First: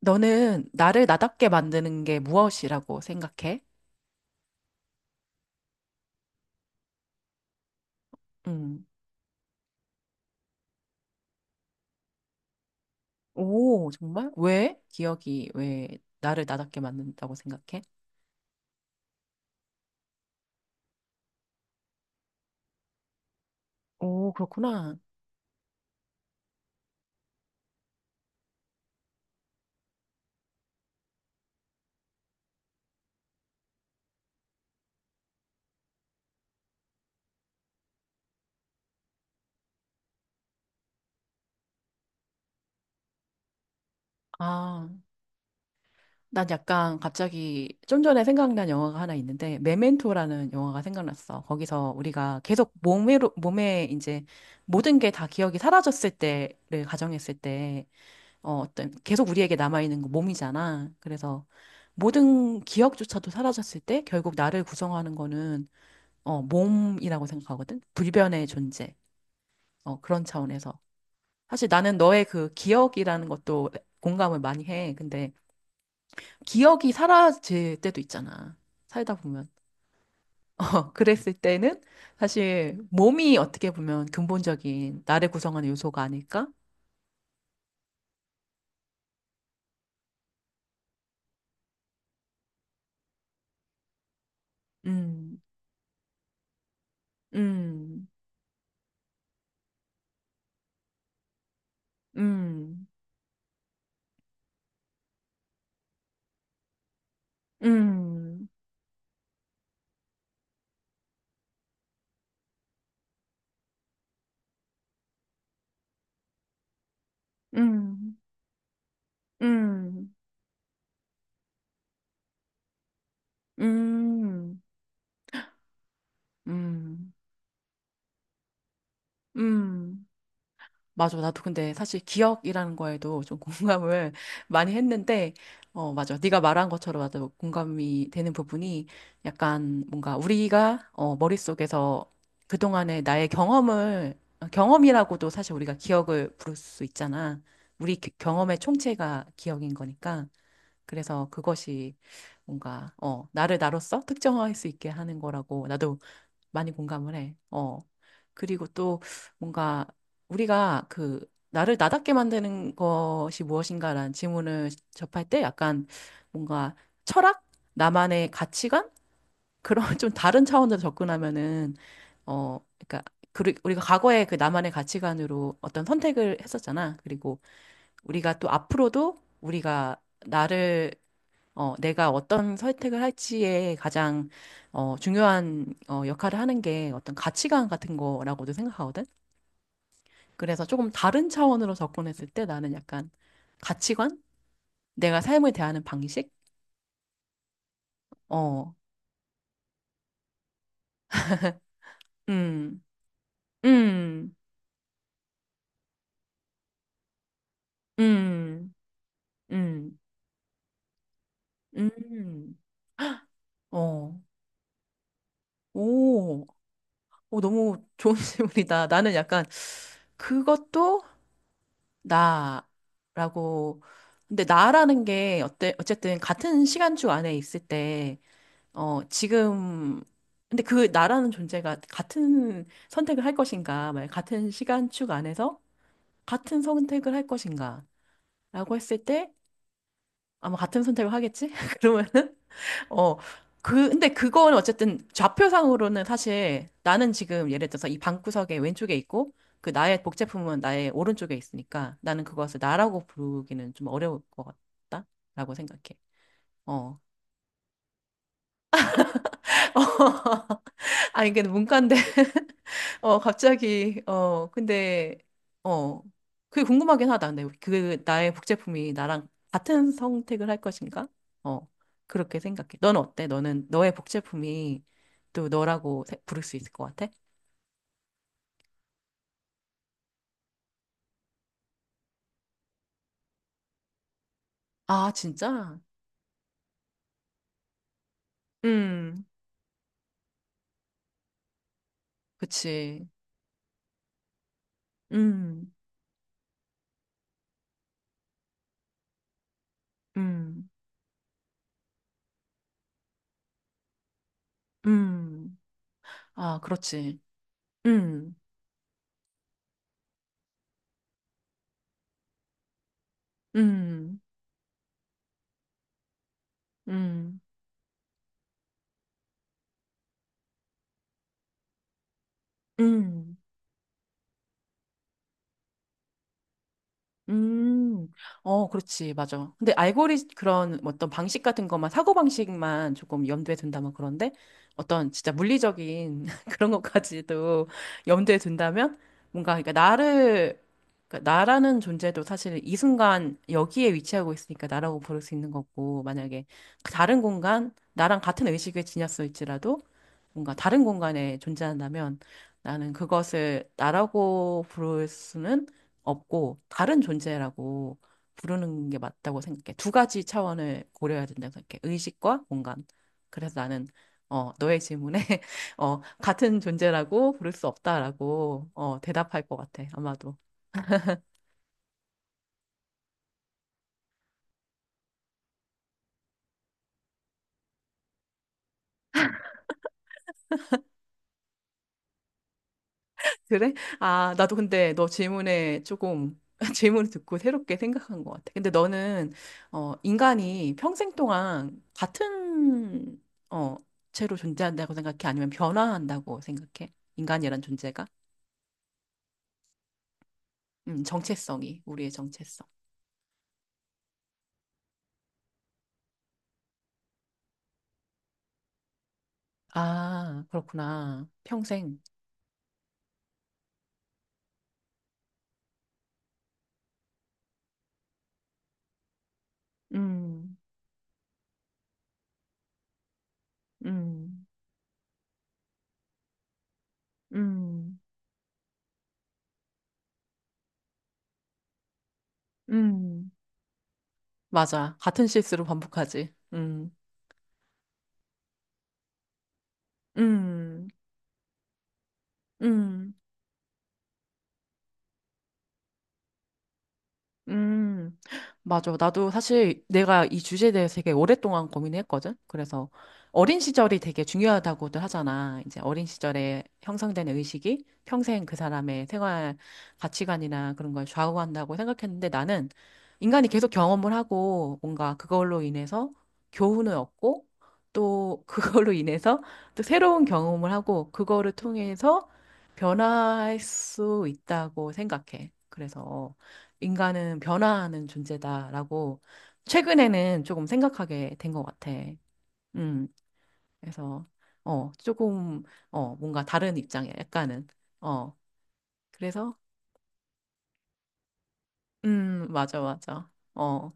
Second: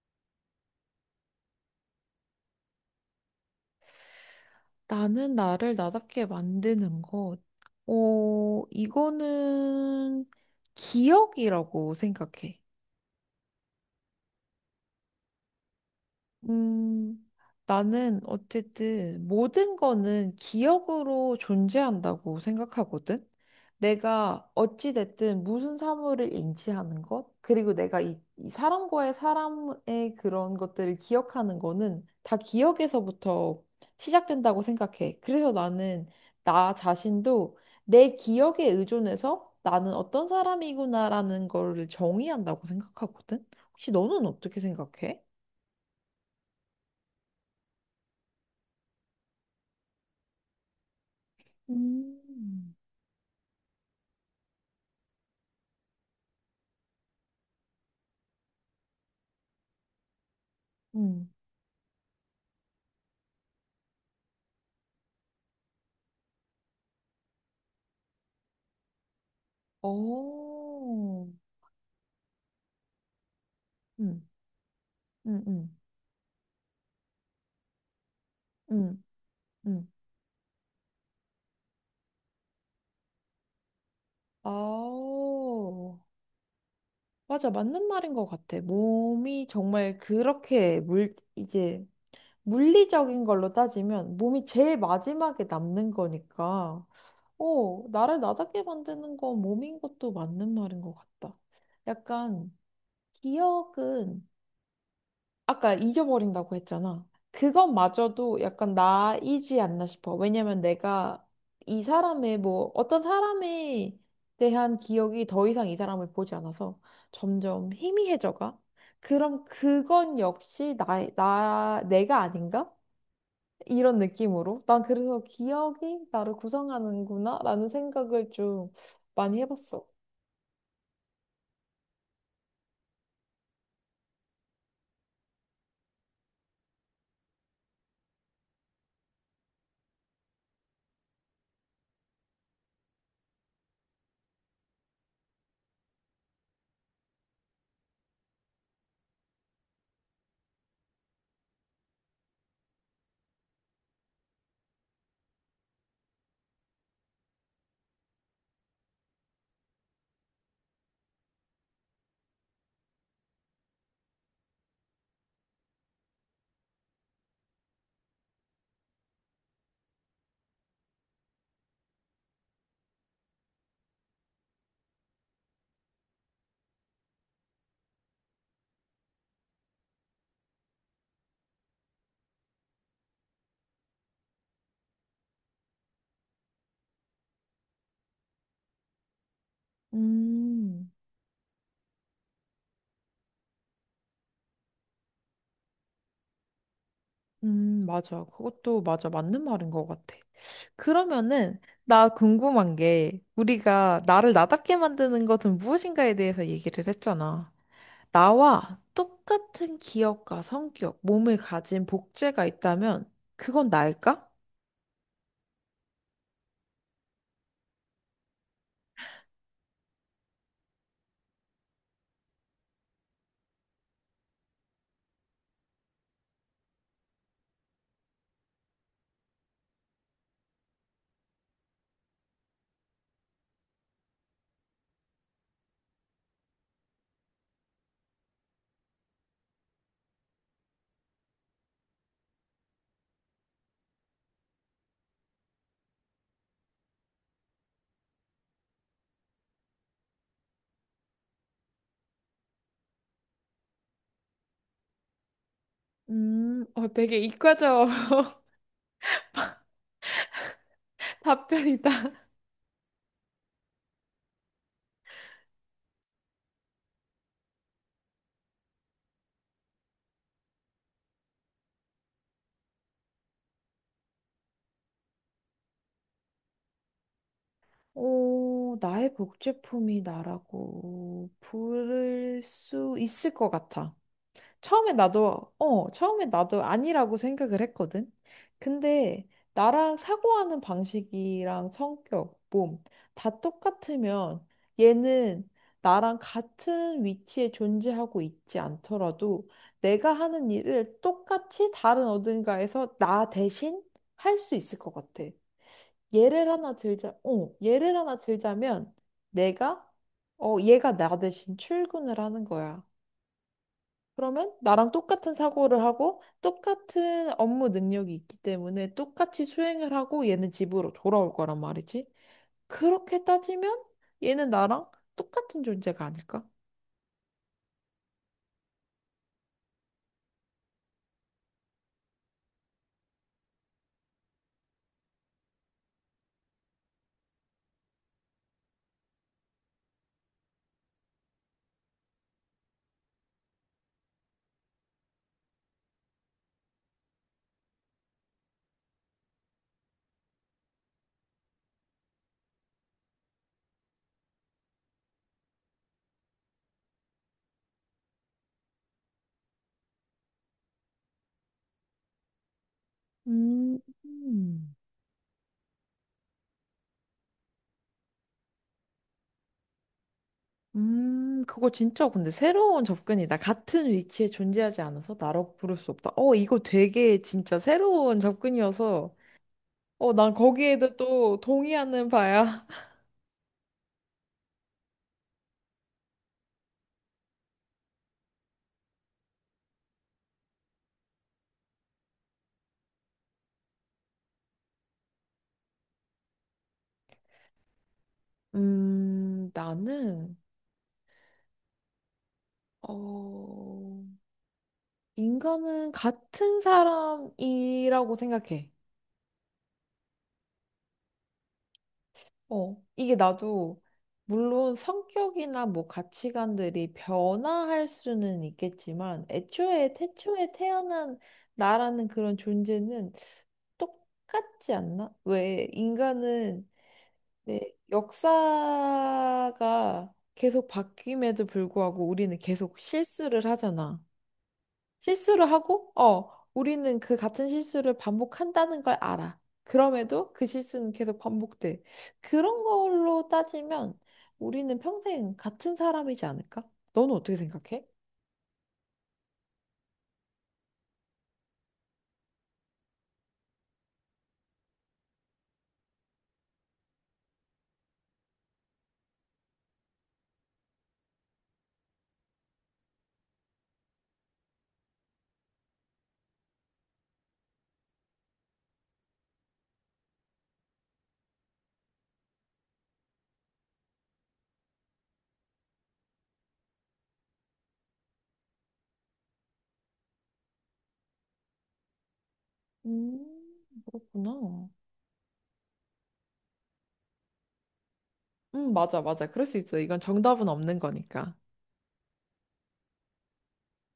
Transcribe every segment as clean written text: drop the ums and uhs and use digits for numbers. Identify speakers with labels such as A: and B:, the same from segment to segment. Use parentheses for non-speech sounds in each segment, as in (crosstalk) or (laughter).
A: 너는 나를 나답게 만드는 게 무엇이라고 생각해?
B: 나는 나를 나답게 만드는 것.
A: 음.
B: 이거는 기억이라고 생각해.
A: 오, 정말? 왜? 기억이 왜 나를 나답게
B: 음,
A: 만든다고 생각해?
B: 나는 어쨌든 모든 거는 기억으로 존재한다고 생각하거든.
A: 오,
B: 내가
A: 그렇구나.
B: 어찌됐든 무슨 사물을 인지하는 것, 그리고 내가 이 사람과의 사람의 그런 것들을 기억하는 거는 다 기억에서부터 시작된다고 생각해. 그래서 나는 나 자신도 내 기억에 의존해서 나는 어떤 사람이구나라는 거를 정의한다고 생각하거든. 혹시 너는 어떻게
A: 아,
B: 생각해?
A: 난 약간 갑자기 좀 전에 생각난 영화가 하나 있는데, 메멘토라는 영화가 생각났어. 거기서 우리가 계속
B: 음,
A: 몸에 이제 모든 게 다 기억이 사라졌을 때를 가정했을 때, 어떤 계속 우리에게 남아있는 거 몸이잖아.
B: 음,
A: 그래서 모든 기억조차도 사라졌을 때 결국 나를 구성하는 거는 몸이라고 생각하거든. 불변의 존재. 그런 차원에서.
B: 오,
A: 사실 나는 너의 그 기억이라는 것도
B: 음,
A: 공감을 많이 해. 근데
B: 음, 음,
A: 기억이 사라질 때도 있잖아.
B: 음,
A: 살다 보면.
B: 음.
A: (laughs) 그랬을 때는 사실 몸이 어떻게 보면 근본적인 나를 구성하는
B: 아오.
A: 요소가 아닐까?
B: 맞아, 맞는 말인 것 같아. 몸이 정말 그렇게 이게 물리적인 걸로 따지면 몸이 제일
A: 음,
B: 마지막에 남는 거니까,
A: 음,
B: 나를 나답게 만드는 건 몸인 것도 맞는 말인 것 같다. 약간
A: 음,
B: 기억은 아까 잊어버린다고 했잖아. 그것마저도
A: 음,
B: 약간 나이지 않나 싶어. 왜냐면 내가 이 사람의 뭐 어떤 사람에 대한 기억이 더 이상 이 사람을 보지 않아서 점점
A: 음.
B: 희미해져가. 그럼
A: 음,
B: 그건 역시 내가 아닌가? 이런
A: 음,
B: 느낌으로. 난 그래서 기억이 나를
A: 음,
B: 구성하는구나 라는 생각을 좀 많이 해봤어.
A: 음. 맞아. 나도 근데 사실 기억이라는 거에도 좀 공감을 (laughs) 많이 했는데, 맞아. 네가 말한 것처럼 맞아. 공감이 되는 부분이 약간 뭔가 우리가 머릿속에서 그동안의 나의 경험을, 경험이라고도 사실 우리가 기억을 부를 수 있잖아. 경험의 총체가 기억인 거니까. 그래서 그것이 뭔가, 나를 나로서 특정할 수 있게 하는 거라고. 나도 많이 공감을 해. 그리고 또 뭔가 우리가 그 나를 나답게 만드는 것이 무엇인가라는 질문을 접할 때 약간 뭔가 철학? 나만의 가치관? 그런 (laughs) 좀 다른 차원으로 접근하면은 그러니까 우리가 과거에 그 나만의 가치관으로 어떤 선택을 했었잖아. 그리고 우리가 또 앞으로도 우리가 나를 내가 어떤 선택을 할지에 가장 중요한 역할을 하는 게 어떤 가치관 같은 거라고도 생각하거든. 그래서
B: 음.
A: 조금 다른 차원으로 접근했을 때 나는 약간 가치관? 내가 삶을 대하는 방식?
B: 맞아.
A: 어,
B: 그것도 맞아. 맞는 말인 것 같아. 그러면은, 나 궁금한
A: 음,
B: 게, 우리가 나를
A: 음,
B: 나답게 만드는 것은 무엇인가에 대해서 얘기를 했잖아.
A: 음,
B: 나와 똑같은
A: 음,
B: 기억과 성격, 몸을 가진 복제가
A: 음,
B: 있다면, 그건
A: 어,
B: 나일까?
A: 오, 오, 너무 좋은 (laughs) 질문이다. 나는 약간 그것도 나라고. 근데 나라는 게 어때, 어쨌든 같은 시간주 안에 있을 때, 지금, 근데 그 나라는 존재가 같은 선택을 할 것인가, 만약 같은 시간축 안에서 같은 선택을 할 것인가, 라고 했을 때 아마 같은 선택을 하겠지? (laughs) 그러면은 어, 근데 그거는 어쨌든 좌표상으로는 사실 나는 지금 예를 들어서 이 방구석의 왼쪽에 있고 그 나의 복제품은 나의 오른쪽에 있으니까 나는 그것을 나라고 부르기는 좀 어려울 것 같다라고 생각해. 어.
B: 되게 이과적 (laughs)
A: (laughs) 아니, 이게
B: 답변이다.
A: 문과인데 갑자기, 근데, 어, 그게 궁금하긴 하다. 근데 그, 나의 복제품이 나랑 같은 선택을 할 것인가? 어, 그렇게 생각해. 넌 어때? 너는, 너의 복제품이 또 너라고 부를 수 있을 것 같아?
B: 오, 나의 복제품이 나라고 부를 수 있을 것 같아. 처음에
A: 아,
B: 나도,
A: 진짜?
B: 어, 처음에 나도 아니라고 생각을 했거든.
A: 음,
B: 근데 나랑 사고하는 방식이랑 성격, 몸,
A: 그치.
B: 다 똑같으면 얘는
A: 음,
B: 나랑 같은 위치에 존재하고 있지 않더라도 내가 하는
A: 음,
B: 일을 똑같이 다른 어딘가에서 나 대신 할 수 있을 것 같아.
A: 음.
B: 예를
A: 아,
B: 하나 들자,
A: 그렇지.
B: 어, 예를 하나
A: 음,
B: 들자면 내가, 얘가 나 대신 출근을 하는 거야.
A: 음,
B: 그러면 나랑 똑같은 사고를 하고 똑같은
A: 음,
B: 업무 능력이 있기 때문에 똑같이 수행을 하고 얘는 집으로 돌아올 거란 말이지. 그렇게
A: 음.
B: 따지면 얘는 나랑 똑같은 존재가 아닐까?
A: 음, 그렇지, 맞아. 근데 알고리 그런 뭐 어떤 방식 같은 것만, 사고방식만 조금 염두에 둔다면 그런데 어떤 진짜 물리적인 (laughs) 그런 것까지도 염두에 둔다면 뭔가, 그러니까 나라는 존재도 사실 이 순간 여기에 위치하고 있으니까 나라고 부를 수 있는 거고, 만약에 그 다른 공간, 나랑 같은 의식을 지녔을지라도 뭔가 다른 공간에 존재한다면 나는 그것을 나라고 부를 수는 없고 다른 존재라고 부르는 게 맞다고 생각해. 두 가지 차원을 고려해야 된다고 생각해. 의식과 공간. 그래서
B: 음,
A: 나는
B: 음,
A: 너의 질문에 (laughs) 같은 존재라고 부를 수 없다라고 대답할 것 같아. 아마도.
B: 그거 진짜 근데 새로운 접근이다. 같은 위치에 존재하지 않아서 나라고 부를 수 없다. 이거 되게 진짜 새로운 접근이어서 난 거기에도 또 동의하는 바야. (laughs)
A: (laughs) 그래? 아, 나도 근데 너 질문에 조금 (laughs) 질문을 듣고 새롭게 생각한 것 같아. 근데 너는 인간이 평생 동안 같은 어, 채로 존재한다고 생각해? 아니면 변화한다고 생각해? 인간이란 존재가?
B: 나는
A: 정체성이 우리의 정체성.
B: 어. 인간은 같은 사람이라고 생각해.
A: 아, 그렇구나. 평생.
B: 이게 나도 물론 성격이나 뭐 가치관들이 변화할 수는 있겠지만 애초에 태초에
A: 음,
B: 태어난 나라는 그런 존재는
A: 음,
B: 똑같지 않나? 왜 인간은 내
A: 음,
B: 역사가 계속 바뀜에도 불구하고 우리는 계속
A: 음,
B: 실수를 하잖아.
A: 맞아. 같은
B: 실수를
A: 실수를
B: 하고,
A: 반복하지.
B: 우리는 그 같은 실수를 반복한다는 걸 알아. 그럼에도 그
A: 음,
B: 실수는 계속 반복돼. 그런
A: 음.
B: 걸로 따지면 우리는 평생 같은 사람이지 않을까? 너는 어떻게 생각해?
A: 음, 맞아. 나도 사실 내가 이 주제에 대해서 되게 오랫동안 고민했거든. 그래서 어린 시절이 되게 중요하다고들 하잖아. 이제 어린 시절에 형성되는 의식이 평생 그 사람의 생활 가치관이나 그런 걸 좌우한다고 생각했는데 나는 인간이 계속 경험을 하고 뭔가 그걸로 인해서 교훈을 얻고 또 그걸로 (laughs) 인해서 또 새로운 경험을 하고 그거를 통해서 변화할 수 있다고 생각해. 그래서 인간은 변화하는 존재다라고 최근에는 조금 생각하게 된 것 같아. 음, 그래서,
B: 그렇구나.
A: 조금, 뭔가 다른 입장이야, 약간은. 어,
B: 맞아, 맞아. 그럴
A: 그래서,
B: 수 있어. 이건 정답은 없는 거니까.
A: 맞아, 맞아. 어.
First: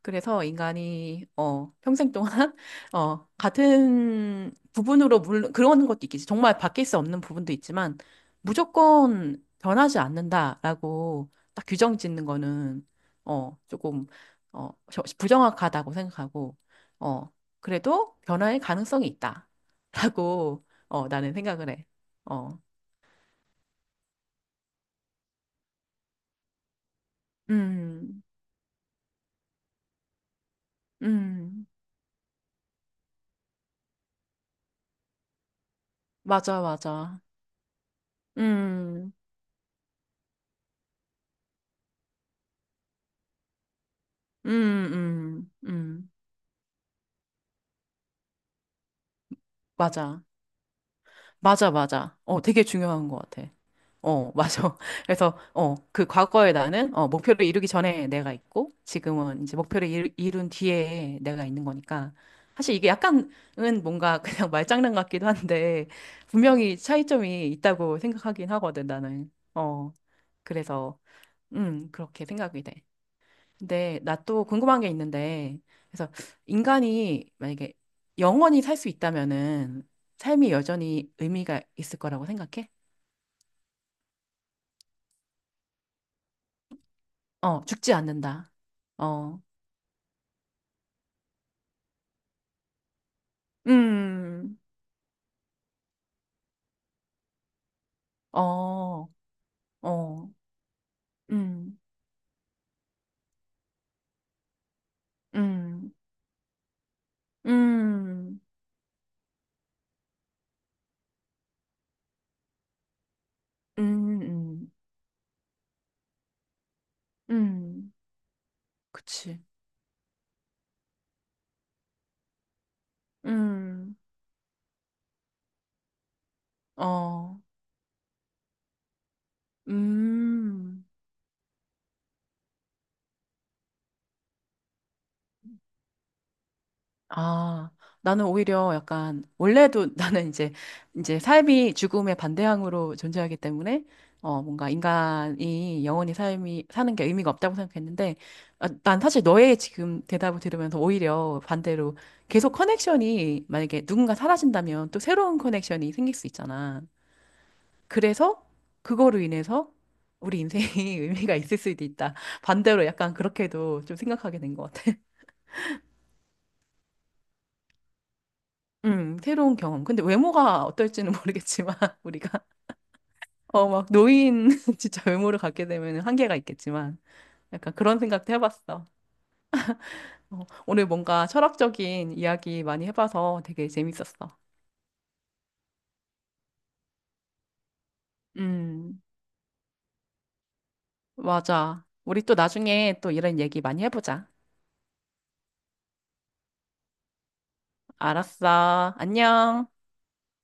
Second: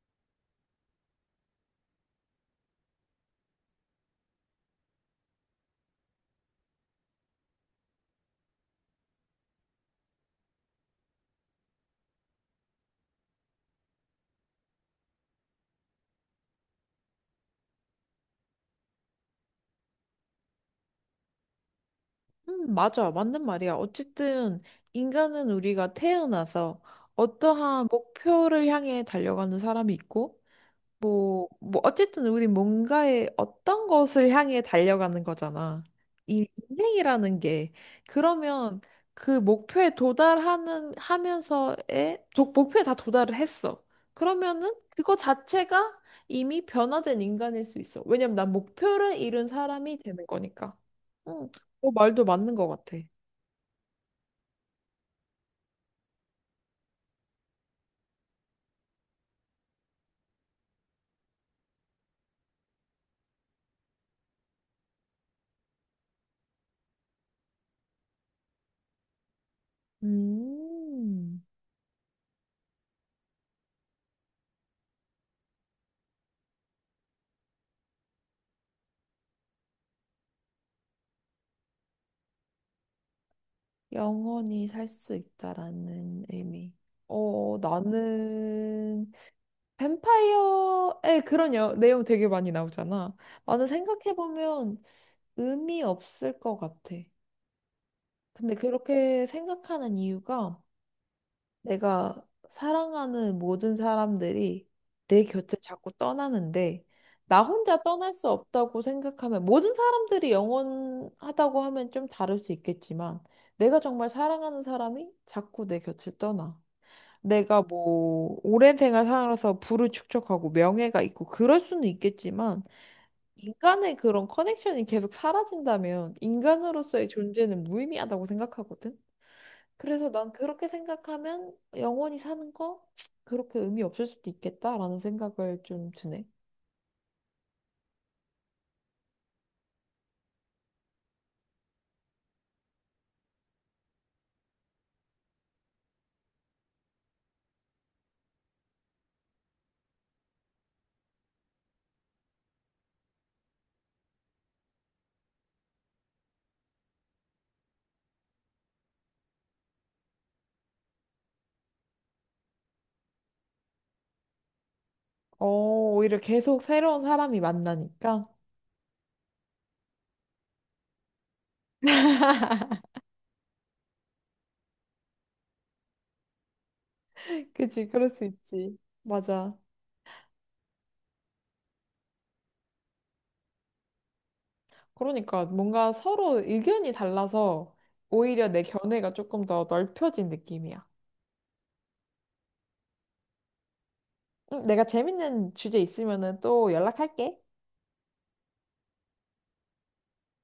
A: 그래서 인간이 평생 동안 (laughs) 같은 부분으로 물론 그런 것도 있겠지. 정말 바뀔 수 없는 부분도 있지만 무조건 변하지 않는다라고 딱 규정 짓는 거는 조금 부정확하다고 생각하고 어 그래도 변화의 가능성이 있다라고 나는 생각을 해. 어.
B: 맞아. 맞는 말이야. 어쨌든 인간은 우리가 태어나서 어떠한
A: 음.
B: 목표를 향해 달려가는 사람이 있고, 뭐,
A: 음.
B: 뭐, 어쨌든 우리 뭔가의 어떤 것을 향해 달려가는 거잖아. 이
A: 맞아, 맞아.
B: 인생이라는 게. 그러면
A: 음.
B: 그 목표에 도달하는, 하면서의, 도- 목표에 다 도달을 했어. 그러면은
A: 음,
B: 그거
A: 음,
B: 자체가
A: 음.
B: 이미 변화된 인간일 수 있어. 왜냐면 난 목표를 이룬 사람이
A: 맞아.
B: 되는 거니까. 응,
A: 맞아,
B: 너
A: 맞아.
B: 말도 맞는
A: 되게
B: 것 같아.
A: 중요한 것 같아. 맞아. (laughs) 그래서, 그 과거에 나는, 목표를 이루기 전에 내가 있고, 지금은 이제 목표를 이룬 뒤에 내가 있는 거니까. 사실 이게 약간은 뭔가 그냥 (laughs) 말장난 같기도 한데, 분명히 차이점이 있다고 생각하긴 하거든, 나는. 그래서,
B: 음,
A: 그렇게 생각이 돼. 근데 나 또 궁금한 게 있는데, 그래서 인간이 만약에 영원히 살 수 있다면은 삶이 여전히 의미가 있을 거라고 생각해?
B: 영원히 살 수 있다라는 의미.
A: 죽지 않는다.
B: 나는
A: 어,
B: 뱀파이어의 그런 내용 되게 많이 나오잖아. 나는
A: 음,
B: 생각해보면 의미 없을 것 같아. 근데
A: 어,
B: 그렇게 생각하는
A: 어,
B: 이유가
A: 음,
B: 내가 사랑하는 모든 사람들이 내 곁을 자꾸
A: 음,
B: 떠나는데 나 혼자 떠날 수
A: 음,
B: 없다고 생각하면 모든 사람들이 영원하다고 하면 좀 다를 수 있겠지만 내가 정말
A: 음,
B: 사랑하는
A: 음,
B: 사람이 자꾸 내 곁을 떠나. 내가
A: 음,
B: 뭐 오랜 생활
A: 그치.
B: 살아서 부를 축적하고 명예가 있고 그럴 수는 있겠지만 인간의
A: 음,
B: 그런 커넥션이 계속 사라진다면 인간으로서의
A: 어,
B: 존재는 무의미하다고 생각하거든. 그래서 난 그렇게
A: 음.
B: 생각하면 영원히 사는 거 그렇게 의미 없을 수도 있겠다라는 생각을 좀 드네.
A: 아, 나는 오히려 약간 원래도 (laughs) 나는 이제 삶이 죽음의 반대항으로 존재하기 때문에 뭔가 인간이 영원히 삶이 사는 게 의미가 없다고 생각했는데 아, 난 사실 너의 지금 대답을 들으면서 오히려 반대로 계속 커넥션이 만약에 누군가 사라진다면 또 새로운 커넥션이 생길 수 있잖아. 그래서 그거로 인해서 우리 인생이 (laughs) 의미가 있을 수도 있다. 반대로 약간 그렇게도 좀 생각하게 된 것 같아.
B: 어, 오히려 계속 새로운 사람이 만나니까.
A: 새로운 경험. 근데 외모가 어떨지는 모르겠지만, (laughs) 우리가, 막, 노인, (laughs) 진짜 외모를 갖게 되면 한계가 있겠지만,
B: (laughs)
A: 약간
B: 그치,
A: 그런
B: 그럴 수
A: 생각도
B: 있지.
A: 해봤어.
B: 맞아.
A: 오늘 뭔가 철학적인 이야기 많이 해봐서 되게 재밌었어.
B: 그러니까 뭔가 서로 의견이 달라서 오히려 내
A: 음,
B: 견해가 조금 더 넓혀진 느낌이야.
A: 맞아. 우리 또 나중에 또 이런 얘기 많이 해보자.
B: 내가 재밌는 주제 있으면은 또 연락할게.
A: 알았어. 안녕.